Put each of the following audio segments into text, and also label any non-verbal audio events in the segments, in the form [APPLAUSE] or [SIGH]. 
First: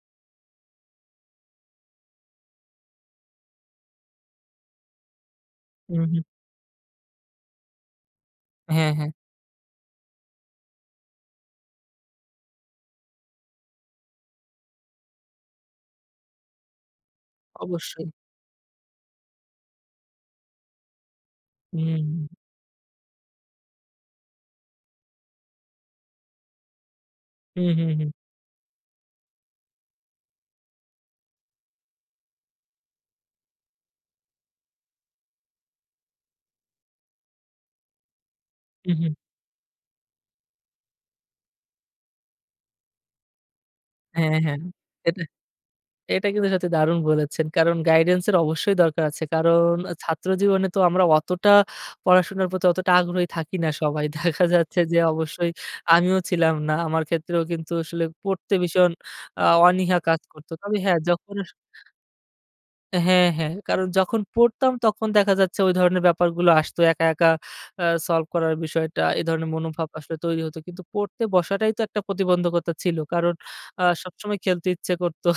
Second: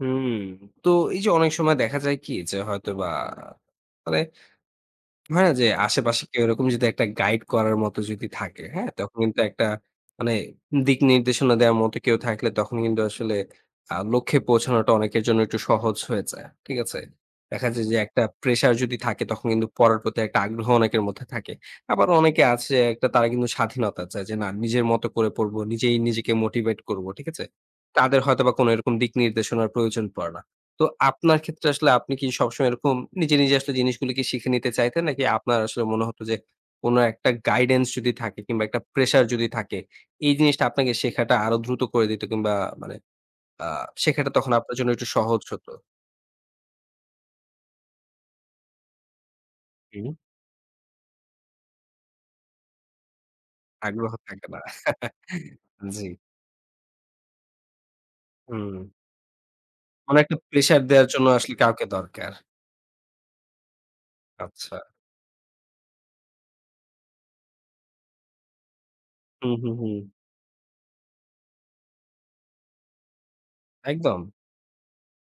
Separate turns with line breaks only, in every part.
হুম। তো এই যে, অনেক সময় দেখা যায় কি যে, হয়তো বা ফলে হয় না যে,
হু,
আশেপাশে
হুম।
কেউ এরকম যদি একটা গাইড করার মতো যদি থাকে, হ্যাঁ?
হ্যাঁ, হ্যাঁ।
তখন কিন্তু একটা মানে দিক নির্দেশনা দেওয়ার মতো কেউ থাকলে তখন কিন্তু আসলে আ লক্ষ্যে পৌঁছানোটা অনেকের জন্য একটু সহজ হয়ে যায়। ঠিক আছে? দেখা যায় যে,
অবশ্যই।
একটা প্রেশার যদি থাকে, তখন কিন্তু পড়ার প্রতি একটা আগ্রহ অনেকের মধ্যে থাকে। আবার
হুম।
অনেকে আছে একটা তারা কিন্তু স্বাধীনতা চায়। যে না নিজের মত করে পড়ব। নিজেই, নিজেকে মোটিভেট করব। ঠিক আছে?
হু, হু, হুম।
তাদের হয়তোবা কোন এরকম দিক নির্দেশনার প্রয়োজন পড়ে না। তো আপনার ক্ষেত্রে আসলে আপনি কি সবসময় এরকম নিজে, নিজে আসলে জিনিসগুলো কি শিখে নিতে চাইতেন, নাকি আপনার আসলে মনে হত যে কোন একটা গাইডেন্স যদি থাকে কিংবা একটা
উহু।
প্রেশার যদি থাকে, এই জিনিসটা আপনাকে শেখাটা আরো দ্রুত করে দিত কিংবা মানে আ শেখাটা
হ্যাঁ,
তখন
হ্যাঁ।
আপনার জন্য একটু
এটা
সহজ হত।
এটা কিন্তু সত্যি দারুণ বলেছেন। কারণ গাইডেন্সের অবশ্যই দরকার আছে। কারণ
হুম।
ছাত্র জীবনে তো আমরা অতটা পড়াশোনার প্রতি অতটা আগ্রহী থাকি না সবাই।
আগ্রহ
দেখা
থাকতে পারে।
যাচ্ছে যে
[LAUGHS]
অবশ্যই
জি।
আমিও ছিলাম না। আমার ক্ষেত্রেও কিন্তু আসলে পড়তে
হুম।
ভীষণ আ অনীহা কাজ
অনেকটা
করত। তবে
প্রেশার
হ্যাঁ,
দেয়ার জন্য
যখন আসলে
আসলে কাউকে দরকার।
হ্যাঁ, হ্যাঁ। কারণ যখন পড়তাম,
আচ্ছা।
তখন দেখা যাচ্ছে, ওই ধরনের ব্যাপারগুলো আসত। একা, একা আ সলভ করার বিষয়টা, এই
হু,
ধরনের
হু,
মনোভাব
হুম।
আসলে তৈরি হত। কিন্তু পড়তে বসাটাই তো একটা প্রতিবন্ধকতা ছিল। কারণ আ
একদম।
সবসময় খেলতে ইচ্ছে করতো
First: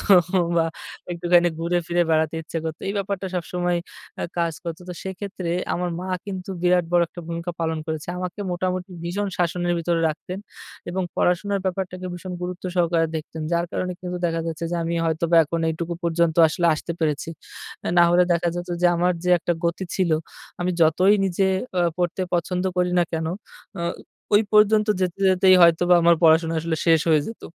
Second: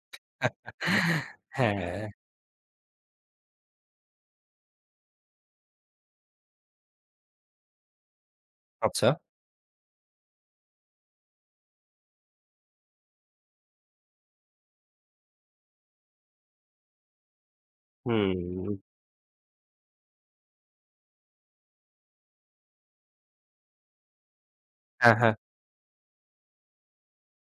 বা
[LAUGHS]
একটুখানি ঘুরে ফিরে
হ্যাঁ।
বেড়াতে ইচ্ছা করত। এই ব্যাপারটা সবসময় আ কাজ করত। তো সেক্ষেত্রে আমার মা কিন্তু বিরাট বড় একটা ভূমিকা পালন করেছে। আমাকে মোটামুটি
আচ্ছা।
ভীষণ শাসনের ভিতরে রাখতেন। এবং পড়াশোনার ব্যাপারটাকে ভীষণ গুরুত্ব সহকারে দেখতেন। যার কারণে কিন্তু দেখা যাচ্ছে যে, আমি হয়তোবা এখন এইটুকু পর্যন্ত আসলে আসতে পেরেছি। না হলে দেখা যেত
হুম।
যে, আমার যে একটা গতি ছিল, আমি যতই নিজে অ পড়তে পছন্দ করি না কেন, আ ওই পর্যন্ত
হ্যাঁ,
যেতে,
হ্যাঁ।
যেতেই হয়তোবা আমার পড়াশোনা আসলে শেষ হয়ে যেত।